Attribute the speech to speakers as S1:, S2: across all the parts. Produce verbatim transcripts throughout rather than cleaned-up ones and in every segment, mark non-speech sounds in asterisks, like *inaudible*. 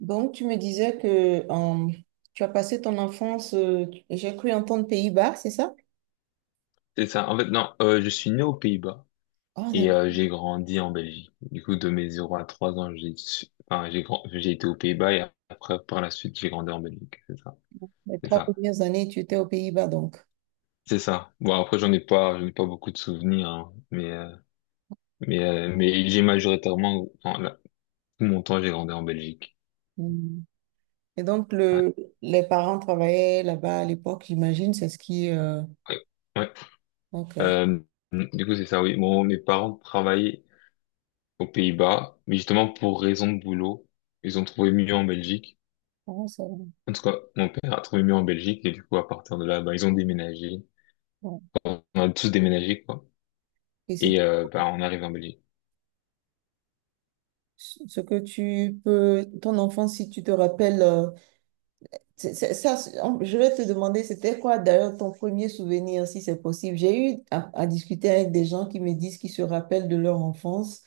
S1: Donc, tu me disais que euh, tu as passé ton enfance, euh, tu- j'ai cru entendre Pays-Bas, c'est ça?
S2: C'est ça. En fait, non, euh, je suis né aux Pays-Bas
S1: Ah,
S2: et euh,
S1: d'accord.
S2: j'ai grandi en Belgique. Du coup, de mes zéro à trois ans, j'ai su- enfin, j'ai grand... j'ai été aux Pays-Bas et après, par la suite, j'ai grandi en Belgique. C'est ça.
S1: Les
S2: C'est
S1: trois
S2: ça.
S1: premières années, tu étais aux Pays-Bas, donc.
S2: C'est ça. Bon, après, j'en ai pas, j'en ai pas beaucoup de souvenirs, hein, mais, euh, mais, euh, mais j'ai majoritairement, enfin, là, tout mon temps, j'ai grandi en Belgique.
S1: Hmm. Et donc,
S2: Ouais.
S1: le, les parents travaillaient là-bas à l'époque, j'imagine, c'est ce qui... euh,
S2: Ouais. Ouais.
S1: ok.
S2: Euh, du coup, c'est ça, oui. Bon, mes parents travaillaient aux Pays-Bas, mais justement, pour raison de boulot, ils ont trouvé mieux en Belgique.
S1: Ah, ça va.
S2: En tout cas, mon père a trouvé mieux en Belgique et du coup, à partir de là, bah, ils ont déménagé.
S1: Ouais.
S2: On a tous déménagé, quoi.
S1: Et c'est
S2: Et euh, bah, on arrive en Belgique.
S1: ce que tu peux... Ton enfance, si tu te rappelles, euh, C'est- c'est- Ça, c'est- on- je vais te demander, c'était quoi d'ailleurs ton premier souvenir, si c'est possible. J'ai eu à, à discuter avec des gens qui me disent qu'ils se rappellent de leur enfance,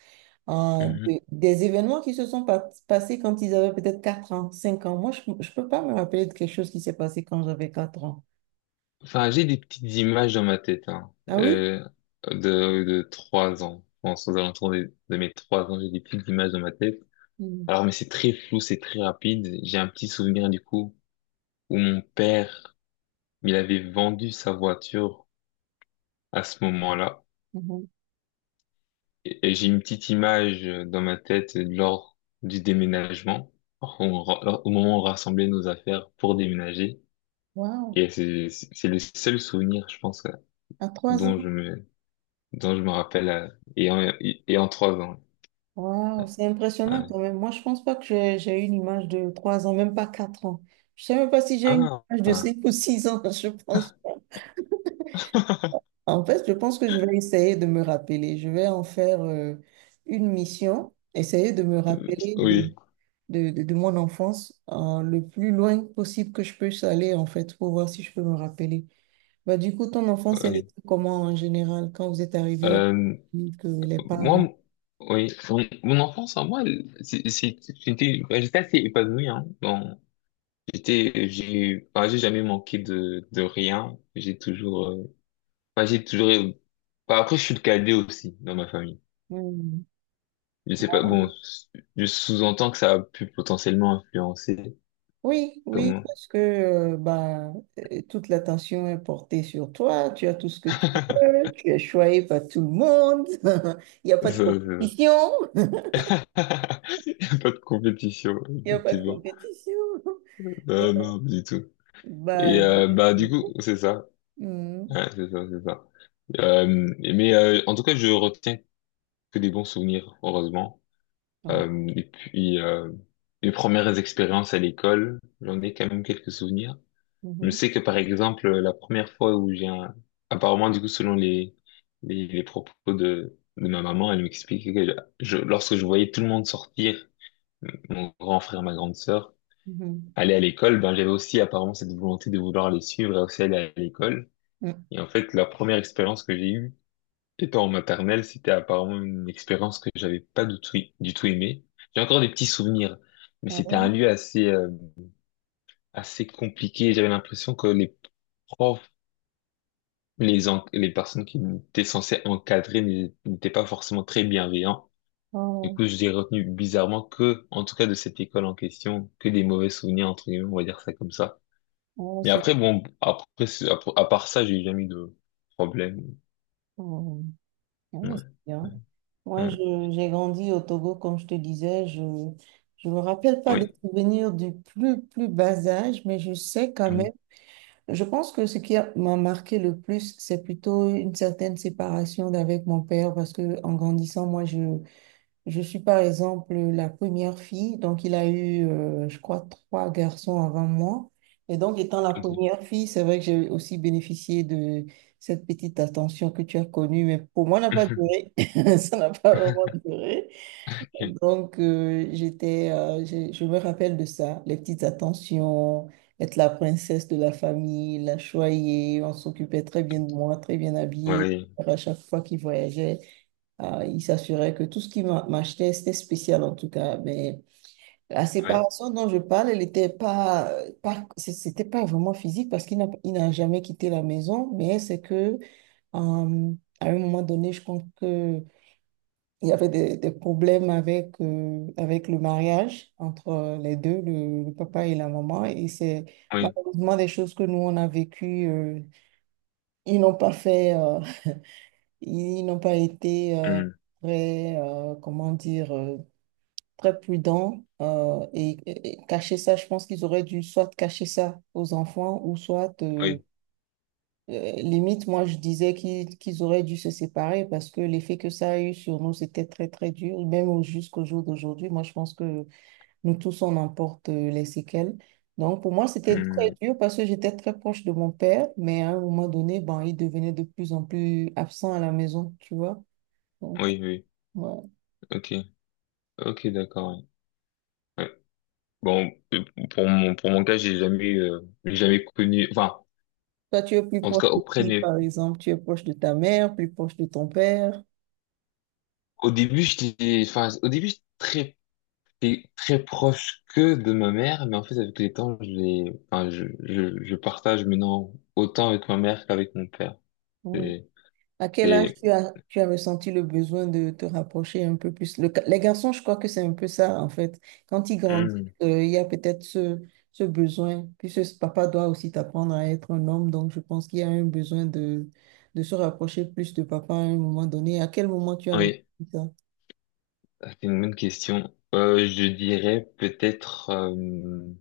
S1: euh,
S2: Mhm.
S1: de- des événements qui se sont pas- passés quand ils avaient peut-être quatre ans, cinq ans. Moi, je ne peux pas me rappeler de quelque chose qui s'est passé quand j'avais quatre ans.
S2: Enfin, j'ai des petites images dans ma tête, hein,
S1: Ah oui?
S2: euh, de, de trois ans. Je pense aux alentours de, de mes trois ans, j'ai des petites images dans ma tête.
S1: Mhm.
S2: Alors, mais c'est très flou, c'est très rapide. J'ai un petit souvenir du coup où mon père, il avait vendu sa voiture à ce moment-là.
S1: Mhm.
S2: Et, et j'ai une petite image euh, dans ma tête euh, lors du déménagement, on ra- au moment où on rassemblait nos affaires pour déménager.
S1: Waouh!
S2: Et c'est c'est c'est le seul souvenir, je pense, euh,
S1: À trois ans?
S2: dont je me, dont je me rappelle, euh, et en, et et en trois ans.
S1: Waouh! C'est impressionnant
S2: Ouais.
S1: quand même. Moi, je pense pas que j'ai j'ai une image de trois ans, même pas quatre ans. Je sais même pas si j'ai une
S2: Ah,
S1: image de
S2: ah,
S1: cinq ou six ans, *laughs* je pense. En fait, je pense que je vais essayer de me rappeler. Je vais en faire euh, une mission, essayer de me rappeler de,
S2: oui,
S1: de, de, de mon enfance euh, le plus loin possible que je peux aller, en fait, pour voir si je peux me rappeler. Bah, du coup, ton enfance, elle
S2: oui.
S1: était comment en général quand vous êtes arrivé
S2: Euh,
S1: que les
S2: moi, m-
S1: parents?
S2: oui, mon, mon enfance, en moi, elle- c'est- c'est- j'étais, ouais, j'étais assez épanoui, hein. Bon, j'étais, j'ai, enfin, j'ai jamais manqué de, de rien. J'ai toujours euh, Enfin, j'ai toujours... Enfin, après, je suis le cadet aussi dans ma famille.
S1: Hmm.
S2: Je sais pas, bon, je sous-entends que ça a pu potentiellement influencer
S1: Oui, oui,
S2: comment...
S1: parce que euh, bah, euh, toute l'attention est portée sur toi, tu as tout ce que tu
S2: *laughs*
S1: veux, tu es choyé par tout le monde, *laughs* il n'y a
S2: Ça,
S1: pas de
S2: ça.
S1: compétition, *laughs* il
S2: *laughs* Y a pas de compétition,
S1: n'y a pas de
S2: effectivement.
S1: compétition.
S2: Non,
S1: *laughs*
S2: non, du tout.
S1: Bah,
S2: Et euh,
S1: je-
S2: bah du coup, c'est ça.
S1: Mhm.
S2: Ouais, c'est ça, c'est ça. Euh, mais euh, en tout cas, je retiens que des bons souvenirs, heureusement.
S1: Ouais.
S2: Euh, et puis, euh, mes premières expériences à l'école, j'en ai quand même quelques souvenirs. Je
S1: Mhm.
S2: sais que par exemple, la première fois où j'ai un... apparemment du coup selon les les, les propos de de ma maman, elle m'expliquait que je... lorsque je voyais tout le monde sortir, mon grand frère, ma grande sœur,
S1: Mhm.
S2: aller à l'école, ben j'avais aussi apparemment cette volonté de vouloir les suivre et aussi aller à l'école.
S1: Mhm.
S2: Et en fait, la première expérience que j'ai eue étant en maternelle, c'était apparemment une expérience que j'avais pas du tout du tout aimée. J'ai encore des petits souvenirs, mais
S1: Ah
S2: c'était un
S1: ouais?
S2: lieu assez euh, assez compliqué. J'avais l'impression que les profs les, en- les personnes qui étaient censées encadrer n'é- n'étaient pas forcément très bienveillants. Du
S1: Oh,
S2: coup, j'ai retenu bizarrement que, en tout cas de cette école en question, que des mauvais souvenirs, entre guillemets, on va dire ça comme ça.
S1: oh,
S2: Mais
S1: c'est
S2: après, bon, après, c'est- après- à part ça, j'ai jamais eu de problème.
S1: oh, ah ouais, c'est
S2: Ouais,
S1: bien. Moi,
S2: ouais,
S1: je- j'ai grandi au Togo, comme je te disais. Je ne me rappelle pas
S2: ouais.
S1: des
S2: Oui.
S1: souvenirs du plus, plus bas âge, mais je sais quand
S2: Mhm,
S1: même. Je pense que ce qui a- m'a marqué le plus, c'est plutôt une certaine séparation d'avec mon père parce que en grandissant, moi, je, je suis par exemple la première fille, donc il a eu, euh, je crois, trois garçons avant moi. Et donc, étant la
S2: ok.
S1: première fille, c'est vrai que j'ai aussi bénéficié de cette petite attention que tu as connue, mais pour moi, ça n'a pas
S2: *laughs*
S1: duré. *laughs* Ça n'a pas vraiment duré.
S2: Ok.
S1: Donc, euh, j'étais, euh, j'ai- je me rappelle de ça, les petites attentions, être la princesse de la famille, la choyée, on s'occupait très bien de moi, très bien habillée.
S2: Oui,
S1: À chaque fois qu'il voyageait, euh, il s'assurait que tout ce qu'il m'a- m'achetait, c'était spécial en tout cas. Mais la
S2: oui,
S1: séparation dont je parle, elle n'était pas, euh, pas, c'est- c'était pas vraiment physique parce qu'il n'a, il n'a jamais quitté la maison, mais c'est que, euh, à un moment donné, je pense que il y avait des, des problèmes avec, euh, avec le mariage entre euh, les deux, le, le papa et la maman. Et c'est
S2: oui,
S1: malheureusement des choses que nous, on a vécues. Euh, ils n'ont pas fait, euh, *laughs* ils n'ont pas été euh,
S2: hmm,
S1: très, euh, comment dire, euh, très prudents. euh, et, et- et cacher ça, je pense qu'ils auraient dû soit cacher ça aux enfants ou soit... euh,
S2: oui,
S1: euh, limite, moi, je disais qu'ils qu'ils auraient dû se séparer parce que l'effet que ça a eu sur nous, c'était très, très dur. Même au- jusqu'au jour d'aujourd'hui, moi, je pense que nous tous, on en porte euh, les séquelles. Donc, pour moi, c'était très
S2: hmm,
S1: dur parce que j'étais très proche de mon père, mais à un moment donné, ben, il devenait de plus en plus absent à la maison, tu vois. Donc,
S2: oui, oui,
S1: voilà.
S2: ok, ok, d'accord. Ouais. Ouais. Bon, euh, pour mon, pour mon cas, j'ai jamais, euh, j'ai jamais connu, enfin,
S1: Toi, tu es plus
S2: en tout cas,
S1: proche de
S2: auprès
S1: qui,
S2: des...
S1: par exemple? Tu es proche de ta mère, plus proche de ton père?
S2: Au début, j'étais, enfin, au début, j'étais très, très proche que de ma mère, mais en fait, avec les temps, je l'ai- enfin, je, je, je partage maintenant autant avec ma mère qu'avec mon père. C'est,
S1: À quel âge
S2: c'est-
S1: tu as, tu as ressenti le besoin de te rapprocher un peu plus? Le- les garçons, je crois que c'est un peu ça, en fait. Quand ils grandissent,
S2: Hmm.
S1: euh, il y a peut-être ce, ce besoin. Puis ce, ce papa doit aussi t'apprendre à être un homme, donc je pense qu'il y a un besoin de, de se rapprocher plus de papa à un moment donné. À quel moment tu as ressenti
S2: Oui,
S1: ça?
S2: ça, c'est une bonne question. Euh, je dirais peut-être, euh,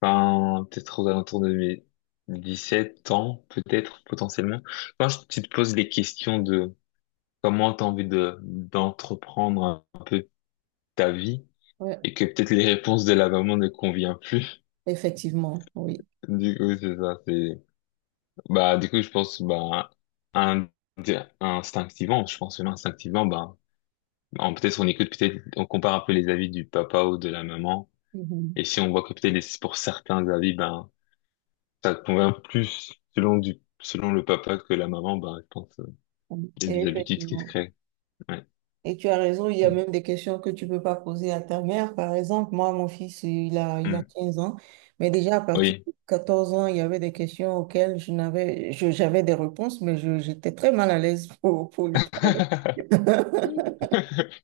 S2: enfin, peut-être aux alentours de mes dix sept ans, peut-être, potentiellement. Quand je- tu te poses les questions de comment t'as envie de, d'entreprendre un peu ta vie,
S1: Ouais,
S2: et que peut-être les réponses de la maman ne conviennent plus. *laughs*
S1: effectivement, oui.
S2: Du coup, c'est ça, c'est, bah, du coup, je pense, bah, un, instinctivement, je pense, même instinctivement, bah, on- peut-être on écoute, peut-être, on compare un peu les avis du papa ou de la maman.
S1: Mhm.
S2: Et si on voit que peut-être les- pour certains avis, ben, ça convient plus selon du, selon le papa que la maman, bah, je pense, euh, il y a
S1: Et
S2: des habitudes qui se
S1: effectivement.
S2: créent. Ouais.
S1: Et tu as raison, il y a
S2: Mm.
S1: même des questions que tu peux pas poser à ta mère. Par exemple, moi, mon fils, il a, il a
S2: Mm.
S1: quinze ans, mais déjà à partir
S2: Oui.
S1: de quatorze ans, il y avait des questions auxquelles je n'avais, je- j'avais des réponses, mais je, j'étais très mal à l'aise *laughs* pour, pour lui parler.
S2: *laughs*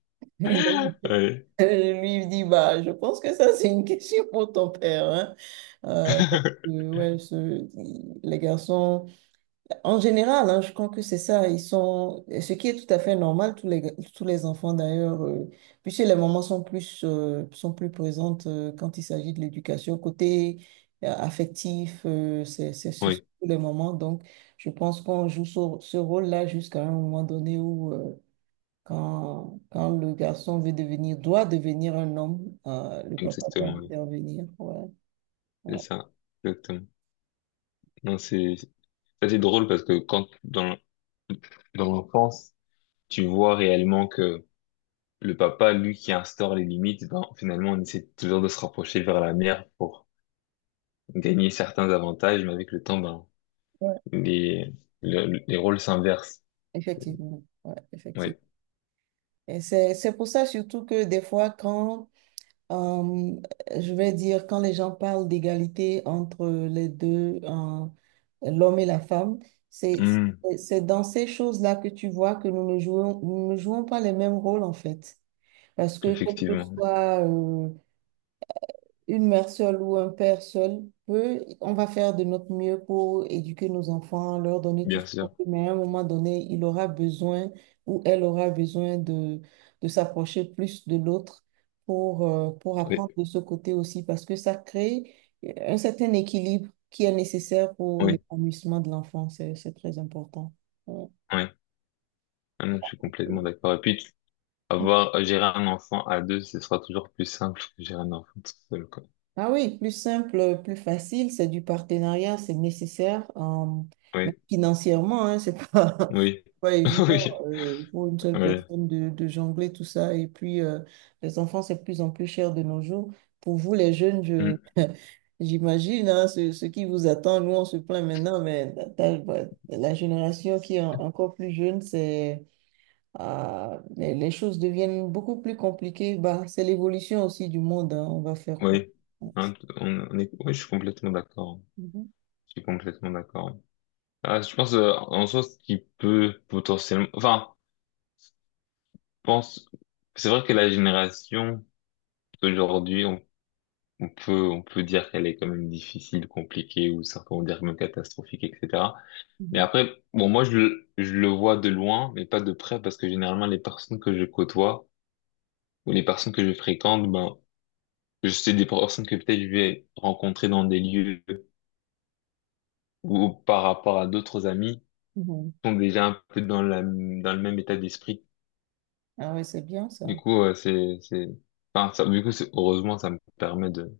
S1: *laughs* Et donc, euh,
S2: Ouais.
S1: je lui dis, bah, je pense que ça, c'est une question pour ton père, hein. Euh, donc,
S2: *laughs*
S1: euh, ouais, ce- les garçons. En général, hein, je crois que c'est ça. Ils sont, ce qui est tout à fait normal, tous les, tous les enfants d'ailleurs, euh, puisque les mamans sont plus, euh, sont plus présentes euh, quand il s'agit de l'éducation. Côté euh, affectif, euh, c'est c'est- c'est
S2: Oui,
S1: surtout les mamans. Donc, je pense qu'on joue ce, ce rôle-là jusqu'à un moment donné où, euh, quand, quand le garçon veut devenir, doit devenir un homme, euh, le papa doit
S2: exactement, oui.
S1: intervenir. Ouais,
S2: C'est
S1: ouais,
S2: ça. Exactement. Non, c'est, ça c'est drôle parce que quand, dans, dans l'enfance, tu vois réellement que le papa, lui, qui instaure les limites, ben, finalement, on essaie toujours de se rapprocher vers la mère pour gagner certains avantages, mais avec le temps, ben,
S1: ouais,
S2: les, le- les rôles s'inversent.
S1: effectivement. Ouais, effectivement.
S2: Oui.
S1: Et c'est, c'est pour ça surtout que des fois, quand, euh, je vais dire, quand les gens parlent d'égalité entre les deux, euh, l'homme et la femme, c'est,
S2: Hmm,
S1: c'est c'est dans ces choses-là que tu vois que nous ne jouons, nous ne jouons pas les mêmes rôles en fait. Parce que quel que
S2: effectivement.
S1: soit, euh, une mère seule ou un père seul peut, on va faire de notre mieux pour éduquer nos enfants, leur donner tout
S2: Bien
S1: ce qu'on
S2: sûr.
S1: peut, mais à un moment donné, il aura besoin ou elle aura besoin de, de s'approcher plus de l'autre pour, euh, pour apprendre
S2: Oui.
S1: de ce côté aussi, parce que ça crée euh, un certain équilibre qui est nécessaire pour
S2: Oui.
S1: l'épanouissement de l'enfant. C'est, c'est très important. Ouais.
S2: Oui. Ah non, je suis complètement d'accord. Et puis, avoir, gérer un enfant à deux, ce sera toujours plus simple que gérer un enfant tout seul, quoi.
S1: Ah oui, plus simple, plus facile, c'est du partenariat, c'est nécessaire. Euh, mais
S2: Oui.
S1: financièrement, hein, c'est pas,
S2: Oui.
S1: *laughs* pas
S2: *laughs*
S1: évident
S2: Oui.
S1: euh, pour une seule
S2: Oui.
S1: personne de, de jongler tout ça. Et puis, euh, les enfants, c'est de plus en plus cher de nos jours. Pour vous, les jeunes, je, j'imagine hein, ce, ce qui vous attend. Nous, on se plaint maintenant, mais t'as- bah, la génération qui est en- encore plus jeune, c'est, ah, les, les choses deviennent beaucoup plus compliquées. Bah, c'est l'évolution aussi du monde. Hein, on va faire quoi?
S2: Oui, hein, t- on, on est, oui, je suis complètement d'accord.
S1: Mhm.
S2: Je suis complètement d'accord. Ah, je pense euh, en soi ce qui peut potentiellement, enfin, je pense, c'est vrai que la génération d'aujourd'hui, on, on peut, on peut dire qu'elle est quand même difficile, compliquée, ou certains vont dire même catastrophique, et cetera. Mais
S1: Mhm,
S2: après, bon, moi je, le- je le vois de loin, mais pas de près, parce que généralement les personnes que je côtoie ou les personnes que je fréquente, ben, je sais des personnes que peut-être je vais rencontrer dans des lieux ou par rapport à d'autres amis
S1: mhm.
S2: sont déjà un peu dans la, dans le même état d'esprit.
S1: Ah oui, c'est bien
S2: Du
S1: ça.
S2: coup, euh, c'est, c'est, enfin, ça, du coup, c'est- heureusement, ça me permet de,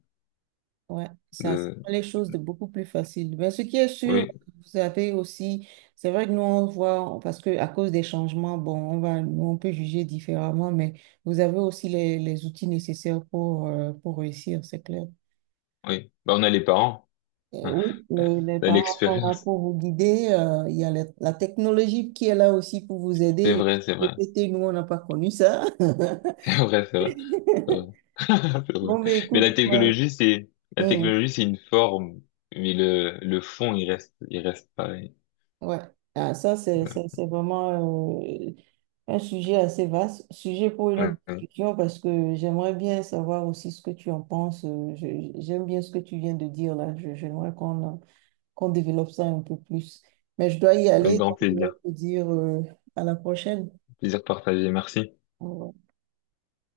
S1: Ouais, ça, ça
S2: de,
S1: rend les choses de beaucoup plus faciles. Mais ce qui est sûr,
S2: Oui,
S1: vous avez aussi, c'est vrai que nous, on voit, parce que à cause des changements, bon, on va, nous, on peut juger différemment, mais vous avez aussi les, les outils nécessaires pour, euh, pour réussir, c'est clair.
S2: oui. Bah, on a les parents, *laughs*
S1: Et
S2: hein,
S1: oui, le- les
S2: on a
S1: parents sont là
S2: l'expérience.
S1: pour vous guider. Euh, il y a la la technologie qui est là aussi pour vous aider.
S2: C'est
S1: Les
S2: vrai, c'est vrai,
S1: G P T, nous, on n'a pas connu ça. *laughs*
S2: *laughs* c'est vrai, c'est vrai, c'est vrai. *laughs* C'est vrai.
S1: Bon, mais
S2: Mais la
S1: écoute, moi,
S2: technologie, c'est, la technologie, c'est une forme, mais le, le fond, il reste, il reste pareil.
S1: ouais, ah, ça c'est
S2: Ouais.
S1: c'est- c'est vraiment euh, un sujet assez vaste, sujet pour une autre
S2: Ouais.
S1: discussion parce que j'aimerais bien savoir aussi ce que tu en penses. Euh, je- J'aime bien ce que tu viens de dire là. Je- J'aimerais qu'on euh, qu'on développe ça un peu plus. Mais je dois y
S2: Un
S1: aller,
S2: grand
S1: donc je vais
S2: plaisir,
S1: te dire euh, à la prochaine.
S2: plaisir partagé. Merci.
S1: Au revoir.